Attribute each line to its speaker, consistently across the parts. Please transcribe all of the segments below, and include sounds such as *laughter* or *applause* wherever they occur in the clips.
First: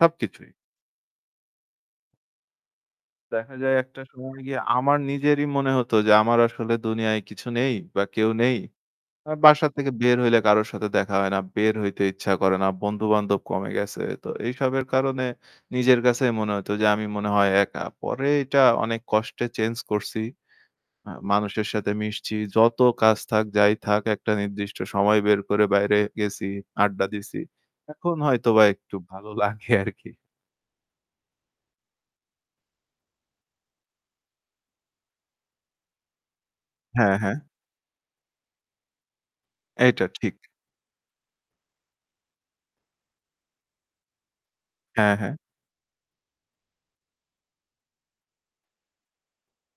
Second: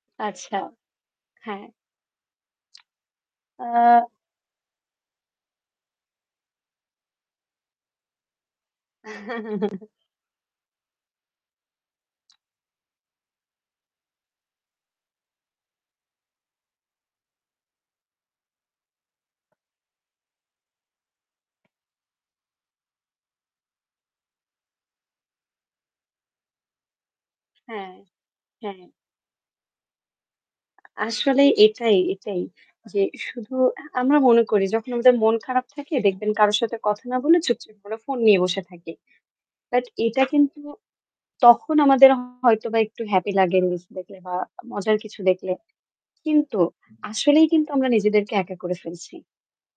Speaker 1: সবকিছুই।
Speaker 2: আচ্ছা, হ্যাঁ।
Speaker 1: দেখা যায় একটা
Speaker 2: আ
Speaker 1: সময় গিয়ে আমার নিজেরই মনে হতো যে আমার আসলে দুনিয়ায় কিছু নেই বা কেউ নেই। এ বাসা
Speaker 2: *giggles*
Speaker 1: থেকে বের হইলে কারো সাথে দেখা হয় না, বের হইতে ইচ্ছা করে না, বন্ধু-বান্ধব কমে গেছে। তো এইসবের কারণে নিজের কাছেই মনে হতো যে আমি মনে হয় একা। পরে এটা অনেক কষ্টে চেঞ্জ করছি। এ মানুষের সাথে মিশছি যত কাজ থাক যাই থাক একটা নির্দিষ্ট সময় বের করে বাইরে গেছি, আড্ডা দিছি।
Speaker 2: হ্যাঁ,
Speaker 1: এখন হয়তোবা
Speaker 2: হ্যাঁ।
Speaker 1: একটু ভালো লাগে আরকি।
Speaker 2: আসলে এটাই, এটাই। যে শুধু আমরা মনে করি যখন আমাদের মন খারাপ থাকে দেখবেন কারো সাথে কথা
Speaker 1: হ্যাঁ,
Speaker 2: না
Speaker 1: হ্যাঁ।
Speaker 2: বলে চুপচুপ করে ফোন নিয়ে বসে থাকি। বাট
Speaker 1: এইটা
Speaker 2: এটা
Speaker 1: ঠিক।
Speaker 2: কিন্তু তখন আমাদের হয়তোবা একটু হ্যাপি লাগে রিলস দেখলে বা মজার
Speaker 1: হ্যাঁ,
Speaker 2: কিছু
Speaker 1: হ্যাঁ।
Speaker 2: দেখলে। কিন্তু আসলেই কিন্তু আমরা নিজেদেরকে একা করে ফেলছি।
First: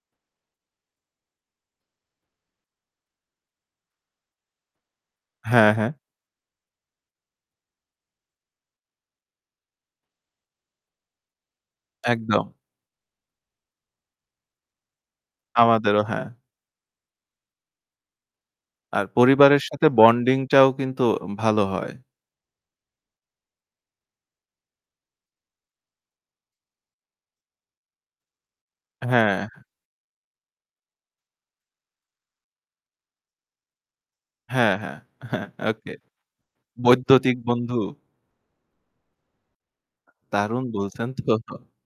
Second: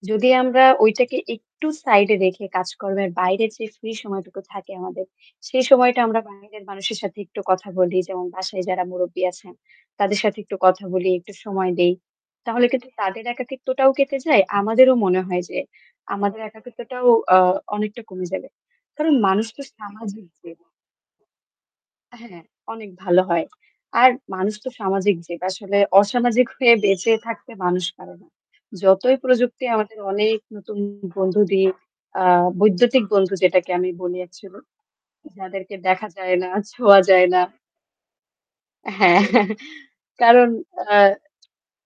Speaker 2: যদি আমরা ঐটাকে একটু সাইডে রেখে কাজকর্মের বাইরে যে ফ্রি সময়টুকু থাকে আমাদের সেই
Speaker 1: হ্যাঁ, হ্যাঁ।
Speaker 2: সময়টা আমরা বাইরের মানুষের সাথে একটু কথা বলি। যেমন বাসায় যারা মুরুব্বি আছেন তাদের সাথে একটু কথা বলি, একটু সময় দেই।
Speaker 1: একদম।
Speaker 2: তাহলে কিন্তু তাদের একাকিত্বটাও কেটে যায়। আমাদেরও মনে হয় যে
Speaker 1: আমাদেরও হ্যাঁ।
Speaker 2: আমাদের একাকিত্বটাও আ অনেকটা কমে যাবে।
Speaker 1: আর
Speaker 2: কারণ মানুষ তো
Speaker 1: পরিবারের সাথে
Speaker 2: সামাজিক জীব।
Speaker 1: বন্ডিংটাও কিন্তু ও ভালো হয়।
Speaker 2: হ্যাঁ, অনেক ভালো হয়। আর মানুষ তো সামাজিক জীব আসলে অসামাজিক হয়ে বেঁচে থাকতে মানুষ পারে না। যতই
Speaker 1: হ্যাঁ।
Speaker 2: প্রযুক্তি আমাদের অনেক নতুন বন্ধু দিক আ বৈদ্যুতিক বন্ধু যেটাকে আমি বলি অ্যাকচুয়ালি।
Speaker 1: হ্যাঁ, হ্যাঁ, হ্যাঁ।
Speaker 2: যাদেরকে
Speaker 1: ওকে
Speaker 2: দেখা যায় না, ছোঁয়া যায়
Speaker 1: বৈদ্যুতিক
Speaker 2: না।
Speaker 1: বন্ধু।
Speaker 2: হ্যাঁ কারণ
Speaker 1: দারুণ বলছেন
Speaker 2: আ
Speaker 1: তো।